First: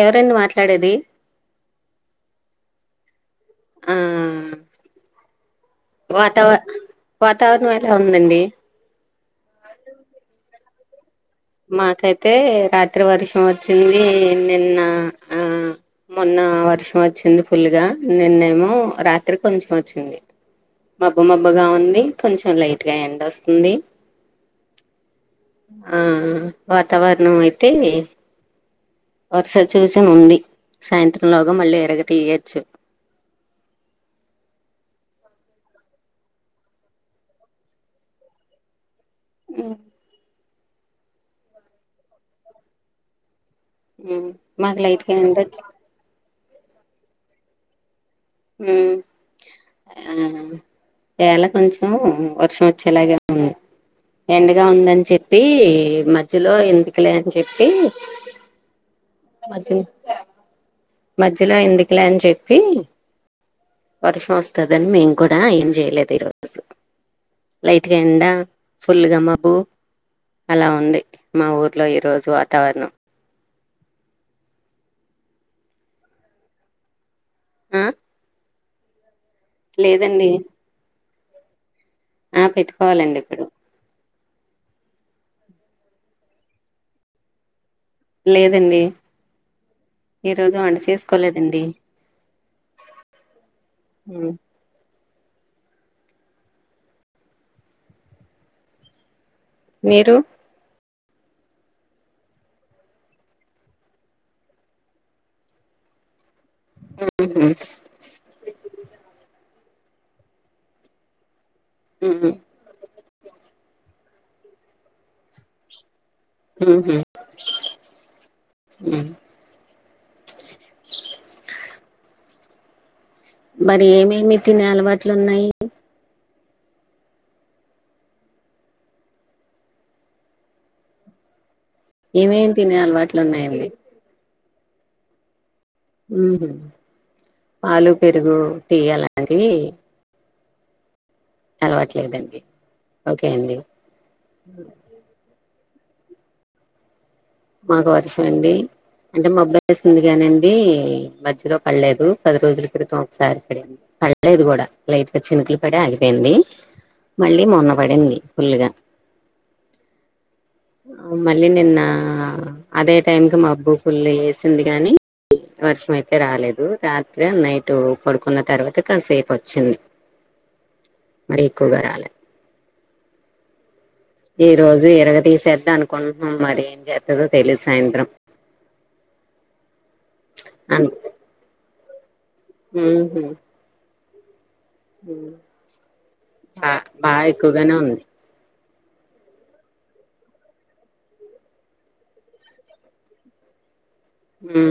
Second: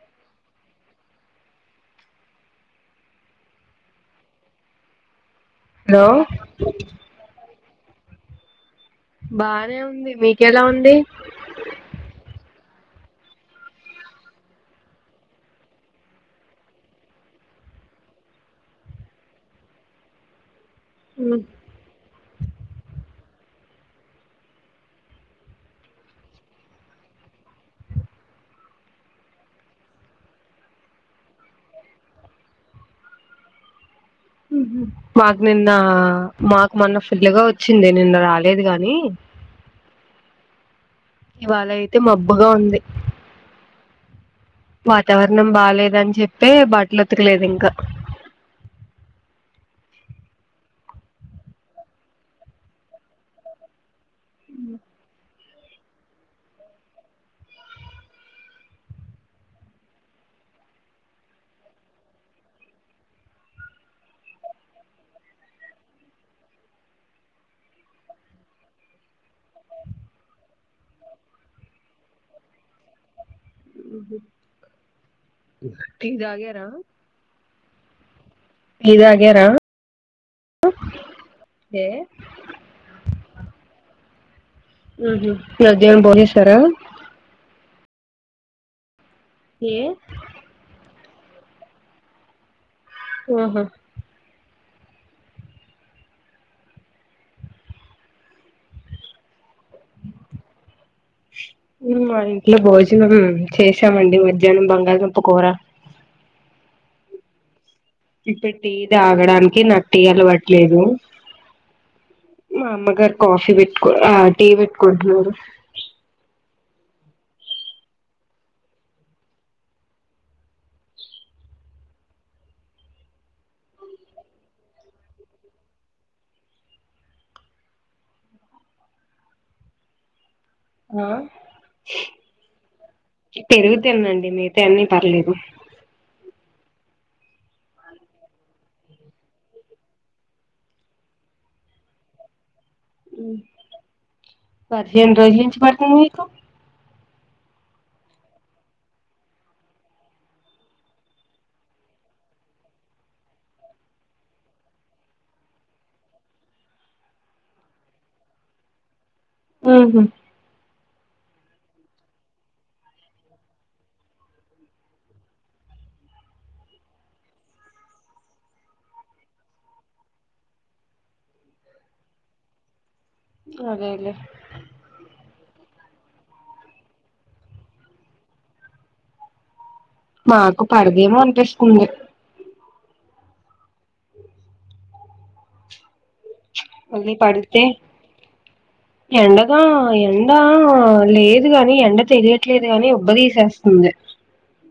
ఎవరండి మాట్లాడేది? ఆ హలో వాతావ వాతావరణ ఏ ట ఉందండి బానే ఉంది. మీకెలా ఉంది? మాకైతే రాత్రి వర్షం వచ్చింది. నిన్న ఆ మొన్న వర్షం వచ్చింది ఫుల్గా, నిన్నేమో రాత్రి కొంచెం వచ్చింది. మబ్బు మబ్బుగా ఉంది, కొంచం లైట్గా ఎండొస్ ఉంది ఆ ఆ వాతావరణం అయితే వర్స చూచన ఉంది. సాయంత్రం లోగ మళ్ళీ ఇరగ తీయొచ్చు. ఉహు మాకు నిన్నా, మాకు మొన్న ఫుల్గా వచ్చింది, నిన్న రాలేదు గాని. మ్ ఇవాళయితే మబ్బుగా ఉంది. ఉమ్, మాకు లైట్ గా ఎండ వాతావరణం వచ్చి బాలేదని చెప్పే బట్లు ఉతకలేదు ఇంక. ఉమ్ ఆ వేళ కొంచెం వర్షం వచ్చేలాగే ఉ ఎండగా ఉందని చెప్ పీ మధ్యలో ఎందుకిలే అని చెప్పి మధ్యన్ మధ్యలో ఎందుకులే అని చెప్పి వర్షం వస్తదని మేం కూడా ఏం చేయలేదు ఈరోజు. లైట్గా ఎండ, ఫుల్గా మబ్బు అలా ఉంది మా ఊర్లో ఈ రోజు వాతావరణం. ఉహు టీ తాగార? ఆ టి తాగారా? లేదండి ఏ ఆ పెట్టుకోవలండి ఇప్పుడు. ఉహు మధ్యానం బొంజెసార? లేదండి. ఏ ఈరోజు వంట చేసుకోలేదండి. ఆహ ఉ మీరు మేం మా ఇంట్లో భోజనం చేశామండి మధ్యానం బంగళదుంప కూర. ఉహు ఇప్పుడు టీ తాగడానికి నాకు టీ అలవాట్ లేదు. ఉమ్. మా అమ్మగారు కాఫీ పెట్ ఆ టీ పెట్టుకుంటున్నారు. ఉహు ఉ మరి ఏమేమి తినే అలవాట్లు ఉన్నయి? ఆ ఏమేమి తినే అలవాట్లు ఉన్నాయండి పెరుగు తిన్నండి. మీర్ తే అన్నీ పర్లేదు ఉహు పాలు, పెరుగు, టీ అలాంటివి అలవాట్లేదండి ఓకే అండి పదిహేను రోజులనుంచి పడుతుంది మీకు మాకు వరుస అండి అంటే మబ్బు ఎత్తేస్తుంది కానండి మధ్యలో పడలేదు పది రోజుల క్రితం ఒకసారి [unintelligible] పడలేదు కూడా లైట్ గా చినుకులు పడి ఆగిపోయింది మళ్ళీ మొన్న పడింది ఫుల్గా హ మళ్ళీ నిన్న అదే టైంకి మబ్బు ఫుల్ వేసింది గాని వర్షం అయితే రాలేదు రాత్రి నైట్ పడుకున్న తర్వాత కాసేపు వచ్చింది మరి ఎక్కువగా రాలే [unintelligible] ఈ రోజు ఇరగ తీసేద్దామను కొన్నం మరి ఏం చేస్తారో తెలీదు సాాయంత్రం మాకు పడదేమో అనిపిస్తుంది హుహు బా మళ్ళీ బాగా పడితే ఎక్కువగానే ఉంది ఎండగా ఎండ లేదు గాని ఎండ తెలియట్లేదు గాని ఉబ్బ తీీసేస్తుంది హు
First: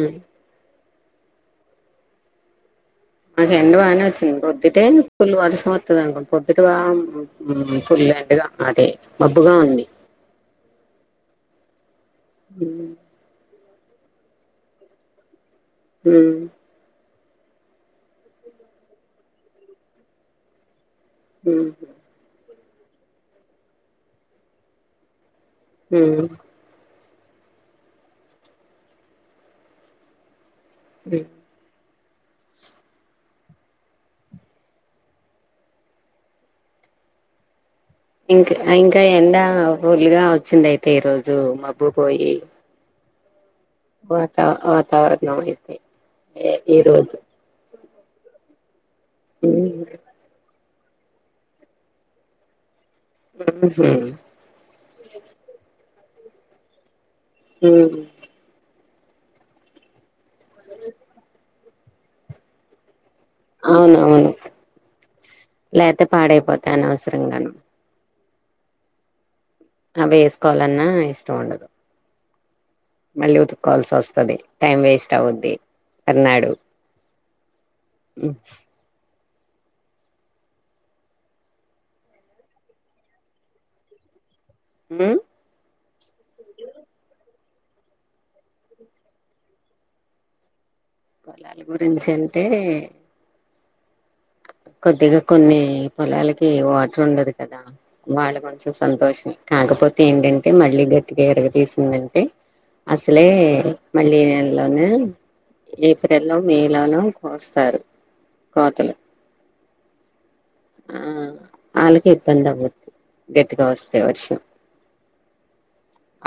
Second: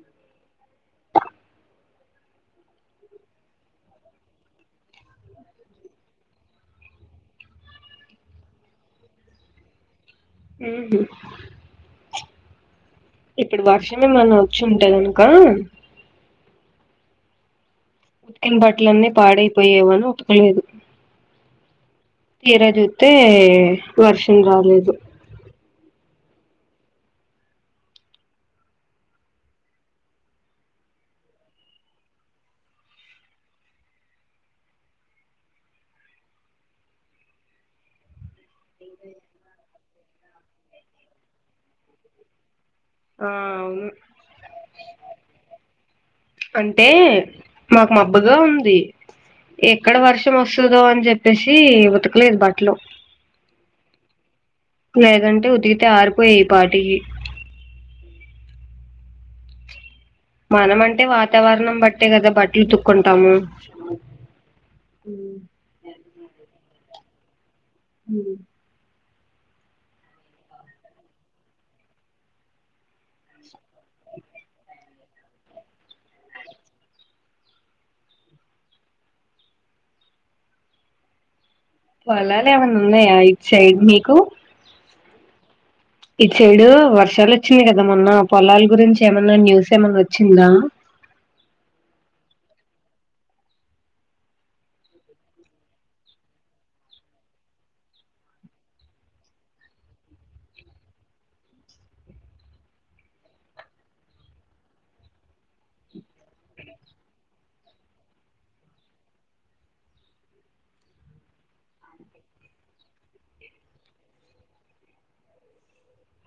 మాకు ఎండ బాగానే వచ్చింది పొద్దుటే పుల్ వర్షం వస్తది అనుకోంటీ పొద్దుటి బాు [unintelligible] అదే మబ్బుగా ఉంది ఉహు [inaudible] ఇప్పుడు వర్షం ఏమన్నా వచ్చి ఉంటే కనుక హు ఉతికిన బట్టలన్నీ పాడైపోయేవని ఉతకలేదు [unintelligible] తీర చూస్తే వర్షం రాలేదు హు [unintelligible] ఇంకా ఇంకా ఎండ ఫుల్గా వచ్చింది అయితే ఈ రోజు మబ్బు పోయి ఆ అవును వాతా వాతావరణం అయితే ఏ అంటే ఈరోజు మాకు మబ్బుగా ఉంది ఉమ్ ఎక్కడ వర్షం వస్తు వస్తుదో అని చెప్పేసి ఉతకలేదు బట్టలో ఉహు లేదంటే ఉదికితే ఆ ఈ పాటికి ఉహు మనం అంటే వాతావరణం బట్టే కదా బట్టలు ఉతుక్కుంట అవునవును లేతే పాడైపోతా అనవసరంగాను [inaudible] అవి వేసుకోవాలన్నా ఇష్టం ఉండదు మళ్ళీ ఉతుక్కోవాల్సి వస్తుంది టైం వేస్ట్ అవుద్ది అన్నాడు [inaudible] పొలాలు ఏమైన్నా ఉన్నాయా ఇటు సైడ్ మీకు హు ఇటు సైడ్ వర్షాలు వచ్చినాయి కదా మొన్న పొలాల గురించి ఏమన్నా న్యూస్ ఏమన్నా వచ్చిందా పొలాల గురించి అంటే కొద్దిగా కొన్ని పొలాలకి వాటర్ ఉండదు కదా వాళ్ళు కొంచెం సంతోషం కాకపోతే ఏంటంటే మళ్ళీ గట్టిగా ఇరగ తీీసిందంటే అసలే మళ్ళీ ఈ నెల్లోనే ఏప్రిల్ లో మే లోనో కోస్తారు కోతలు ఆ వాళ్ళకి ఇబ్బంది అవ్వద్దు గట్టిగా వస్తే వర్షం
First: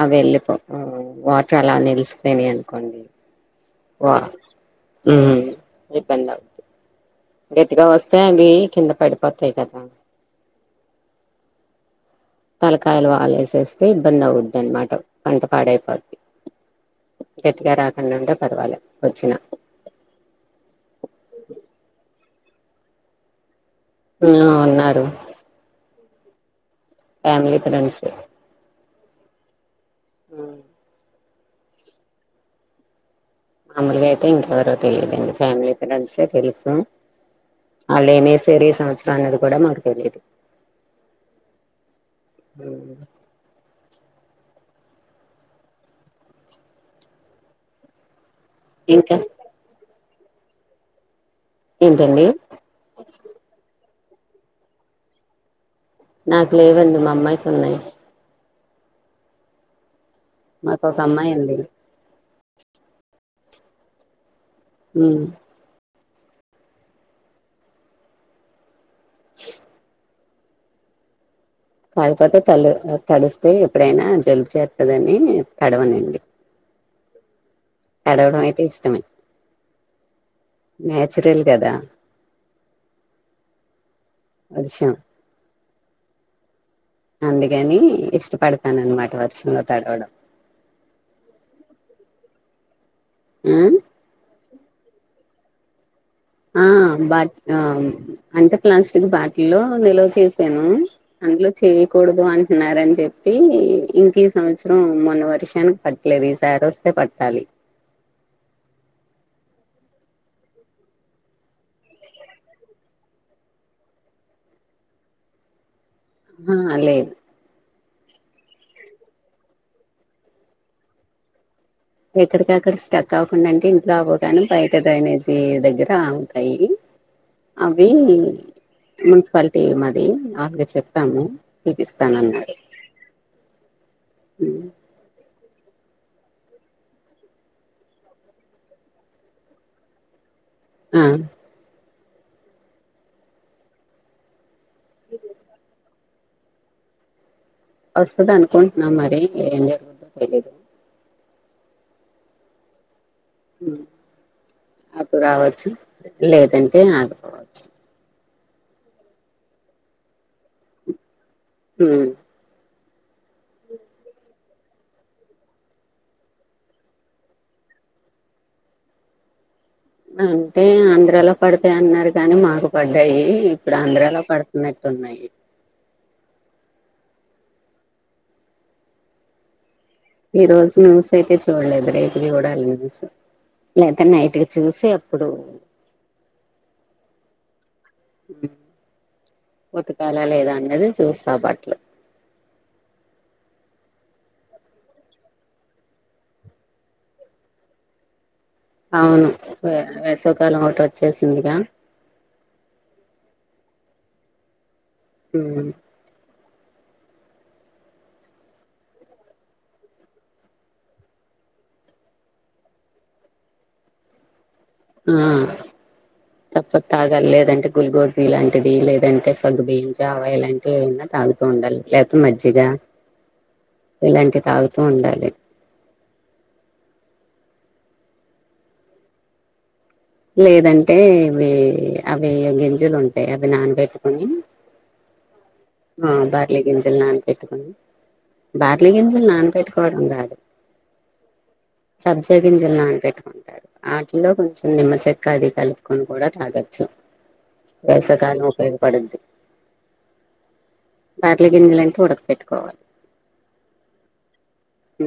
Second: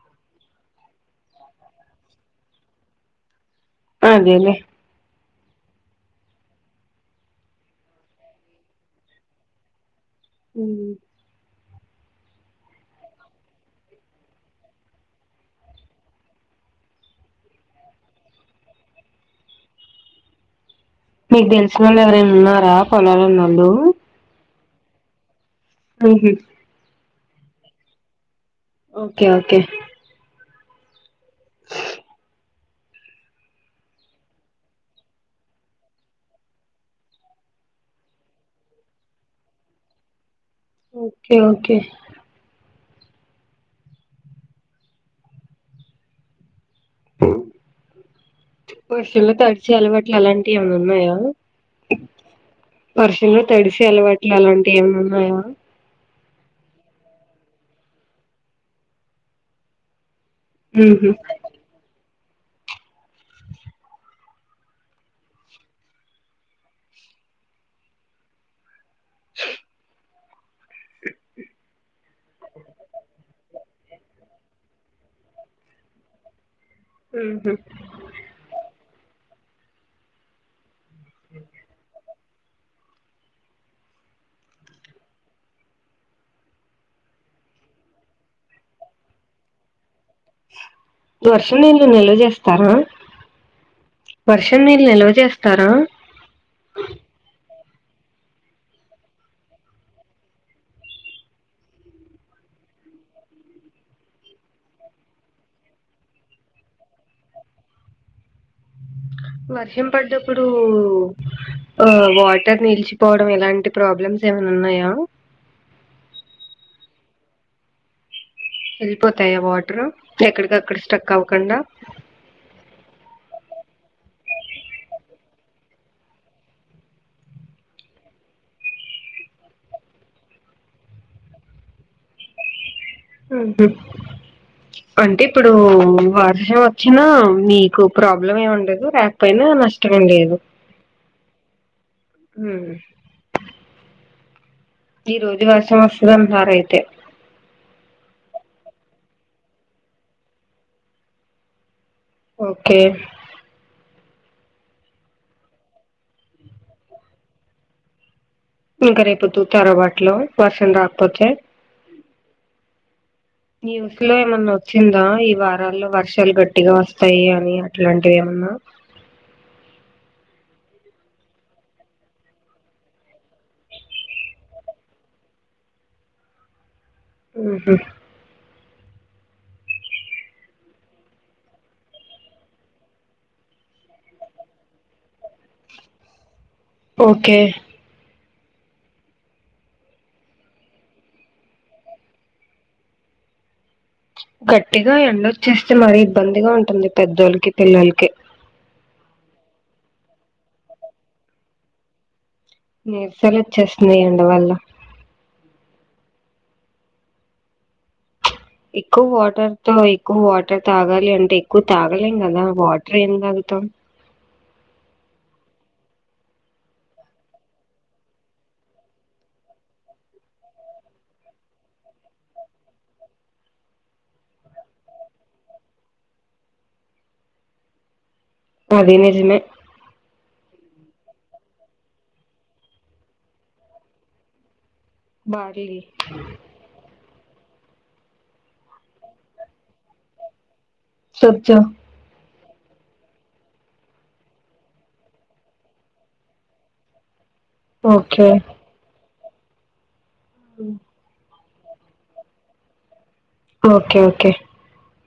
అవి వెళ్ళిపో వాటర్ అలా నిల్సిపినాయి అనుకోండి వా అదేలే ఆ ఇబ్బంది అవుద్ధి గట్గా వస్తే అవి కింద పడిపోతాయి కద ఉహు తలకాయలు వాలేసేస్తే ఇబ్బంది అవుద్ అనమాట పంట పాడైపో గట్టిగా రాకుండా ఉంటే పర్వాలి వచ్చినా మీకు తెలిసిన వాళ్ళు ఎవరైనా ఉన్నారా పొలాలు ఉన్నోళ్ళు ఆ ఉన్నారు ఉహు ఫ్యామలీ ఫ్రెండ్స్ ఓకే ఓకే మామూలుగా అయితే ఇంకెవరో తెలిదండి ఫ్యామిలీ ఫ్రెండ్సే తెలుసు అల్లెమేసేది సంవత్సరం అనేది కూడా మాకు తెలియదు ఓకే ఓకే ఉహు ఇంకా వేషాల్లో తడిచే అలవాట్లు అలాంటివి ఏమన్నా ఉన్నాయా ఏంటండి వర్షంలో తడిసి అలవాట్లు అలాంటివి ఏమి ఉన్నాయా నాకు లేవండి మా అమ్మాయికి ఉన్నాయి మాకు ఒక ఉహు అమ్మాయి ఉంది ఉమ్ కయ పత తల తడిస్తే ఎప్పుడైనా జలుబు చేత్తదని తడవనండి ఉహు తడవడం అయితే ఇష్టమే నేచురల్ కదా వర్షం అందుకని ఇష్టపడతాననామాట వర్షంలో తడవడం వర్షం నీళ్లు నిలవ చేస్తారా ఉమ్ వర్షం నీళ్ళు నిల్వ చేస్తారా ఆ బా ఆ అంటే ప్లాస్టిక్ బాటిల్లో నిల్వ చేసాను అందులో చేయకూడదు అం ఉన్నారని చెప్పి ఇంక ఈ సంవత్సరం మొన్న వర్షానికి పట్టలేదు ఈ సారి వస్తే పట్టాలి వర్షం పడ్డప్పుడు ఆ వాటర్ నిలిచిపోవడం ఎలాంటి ప్రాబ్లమ్స్ ఏమన్నా ఉన్నాయా ఆ లేదు వెళ్ళిపోతాయా వాటరు ఎక్కడికక్కడ స్టక్ అవ్వకండా ఎక్కడికక్కడ స్టక్ అవకుండా అంటే ఇంట్లో అవావ్ గానీ బయట డ్రైనేజీ దగ్గర ఉంటాయి అవి మున్సిపాలిటీ మాది అగ్డ చెప్పాము తిపిస్తానన్నాడు ఆహా అంటే ఇప్పుడు వర్షం వచ్చినా మీకు ప్రాబ్లం ఏమి ఉండదు రాకపోయినా నష్టంమేం లేదు ఆ ఉమ్ ఈ రోజు వర్షం వస్తదంటున్నారు అయితే వస్తది అనుకుంటున్నాం మరి ఏం జరుగుద్దో తెలీదు ఓకే అప్పుడు రావచ్చు లేదంటే ఆగిపోవచ్చు ఇంక రేపు ఉతుకుతారా బట్టలు వర్షం రాకపోతే మ్ అ న్యూస్ లో ఏమన్నా వచ్చిందా ఈ వారాల్లో వర్షాలు గట్టిగా వస్తాయి అని అట్లాంటివి ఏమన్నా అంటే ఆంధ్రాలో పడతాయి అన్నారు కాని మాకు పడ్డాయి ఇప్పుడు ఆంధ్రాలో పడుతున్నట్టు ఉన్నాయి ఉమ్ హు ఈ రోజు న్యూస్ అయితే చూడలేదు రేపు చూడాలి న్యూస్ లేదా నైట్ కి చూసి అప్పుడు ఓకే ఉతకాల లేదా అన్నది చూస్తా బట్లు గట్టిగా ఎండొచ్చేస్తే మరి ఇబ్బందిగా ఉంటుంది పెద్దోళ్లకి పిల్లలకి అవును వే వేసవికాలం ఒకటి వచ్చేసిందిగా నీరసాలు వచ్చేస్తున్నాయ్ ఎండ వల్ల మ్ ఎక్కువ వాటర్ తో ఎక్కువ వాటర్ తాగాలి అంటే ఎక్కువ తాగలేం కదా వాటర్ ఏం త త్తం ఆ త కొత్తాగాలి లేదంటే గుల్గోజీ ఇలాంటిది లేదంటే సగ్గుబీంజావ ఇలాంటివి ఏవనా తాగుతూ ఉండాలి లేకపోతే మజ్జిగా ఇలాంటి తాగుతూ ఉండాలి అది నిజమే లేదంటే ఇవి అవి గింజలు ఉంటాయి అవి నానబెట్టుకొని బార్లీ ఆ బార్లే గింజల్ నాన్ పెట్టుకుని బార్లే గింజలు నానబెట్టుకోవడం కాదు సబ్జా జగింజలు నానపెట్టుకుంటారు ఆటిలో కొంచెం నిమ్మ చెక్క అది కలుపుకొని కూడా తాగొచ్చు ఓకే వేసవికాలం ఉపయోగపడుద్ది మ్ బార్లే గింజలు అంటే ఉడకపెట్టుకోవాలి ఓకే ఓకే మ్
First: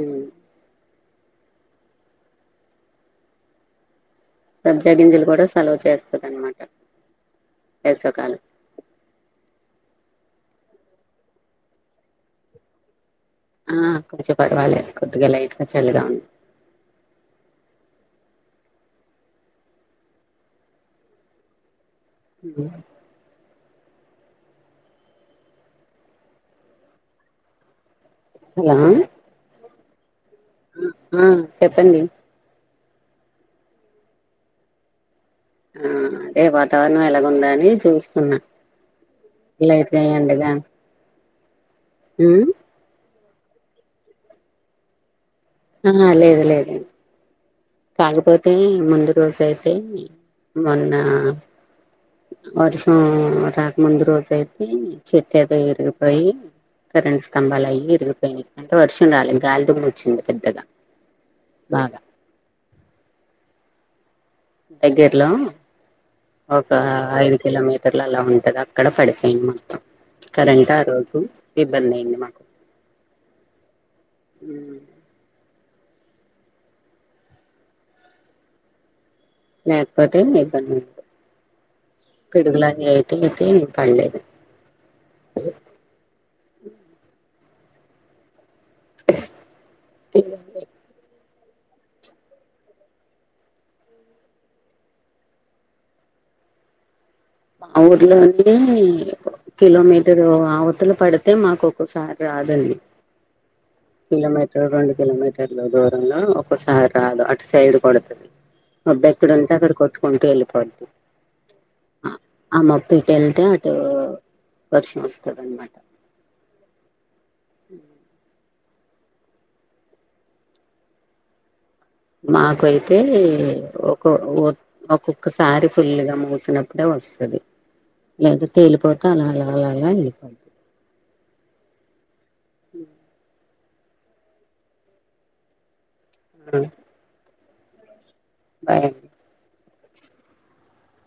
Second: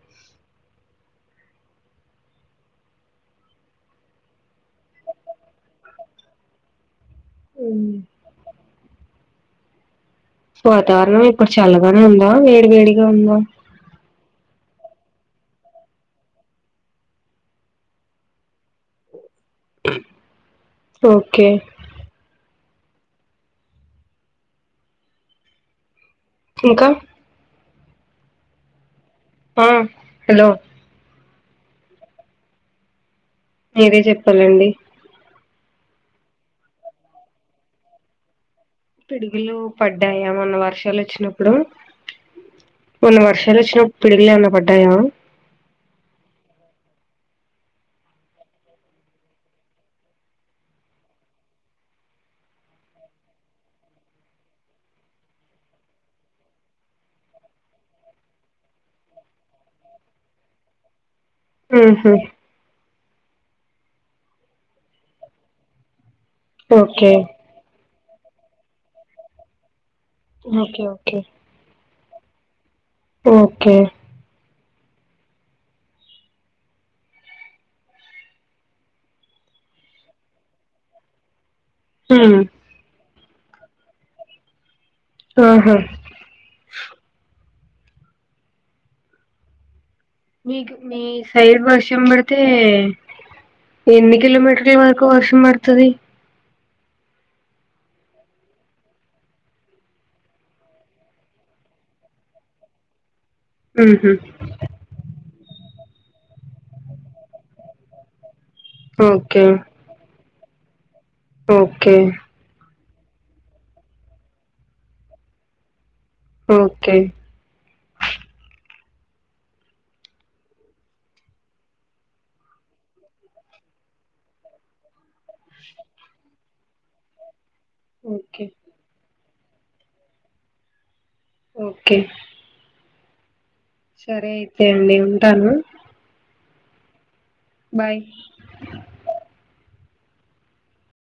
సబ్జాగింజీలు కూడా సెలవు చేస్తది అనమాట మ్మ్ వేసవి కాలం వాతావరణం ఇప్పుడు చల్లగానే ఉందా వేడి వేడిగా ఉందా ఆ కొంచెం పర్వాలేదు కొద్దిగా లైట్ గా చల్లగా ఉం ఓకే ఉ ఇంకా హలో ఆ హలో ఆ చెప్పండి మీరే చెప్పాలండి ఆ అదే వాతావరణం ఎలాగుందా అని చూస్తున్నా పిడుగులు లైట్ పడ్డాయా మొన్న వర్షాలు వచ్చినప్పుడు హ్మ్ మొన్న వర్షాలు వచ్చినా పిడుగులేమన్న పడ్డాయా ఆ లేదు లేదడి కాకపోతే ముందు రోజయితే మొన్న వర్షం రాకముందు రోజయితే చెట్టే దో ఇరిగిపోయి కరెంట్ స్తంబాలు అయ్యి ఇయ్యి విరిగిపోయినాయి అంటే వర్షం రాలేదు గాలిదుమ్ము ఓచ్చింది పెద్దగా బాగా ఆహా దగ్గర్లో ఒక ఓకే ఐదు కిలోమీట ర్లు అలా ఉంటది అక్కడ పడిపోయింది మొత్తం కరెంట్ ఆ ఓకే రోజు ఓకే ఇబ్బంది అయింది మాకు ఓకే ఉ లేకపోతే ఇబంధిండు ఉమ్ పిడుగుల అ అయితే నేను పడలేదు ఆహా మీ మీ సైల్ వర్షంబడితే ఎన్ని కిలోమీటర్లు వరకు వర్షం పడుతుది మా ఊర్ల కిలోమీటరు ఆవతల పడితే మాకు ఒకక్కసారి రాదండి ఉహు కిమీటర్ రెండు కిమీటర్లో దూ లో ఒ ఒకసారి రాదు అటు సైడ్ కొడుతుంది మబ్బా ఓకే ఎక్కడంటే అక్కడ కొట్టుకుంటూ వెళ్ళిపోవత ఓకే ఎటెలితే అటు వర్షం వస్తంది అన్నమాట ఓకే హ మాకైతే ఒక ఒక్కొక్కసారి ఫుల్గా మూసినప్పుడేఒత్ వస్తుంది ఓకే లేదా తేలిపోతే అని అలా అలాలా వెళ్ళిపోద్ది ఓకే సరే అయితే అండి ఉంటాను ఆ బాయ్ అ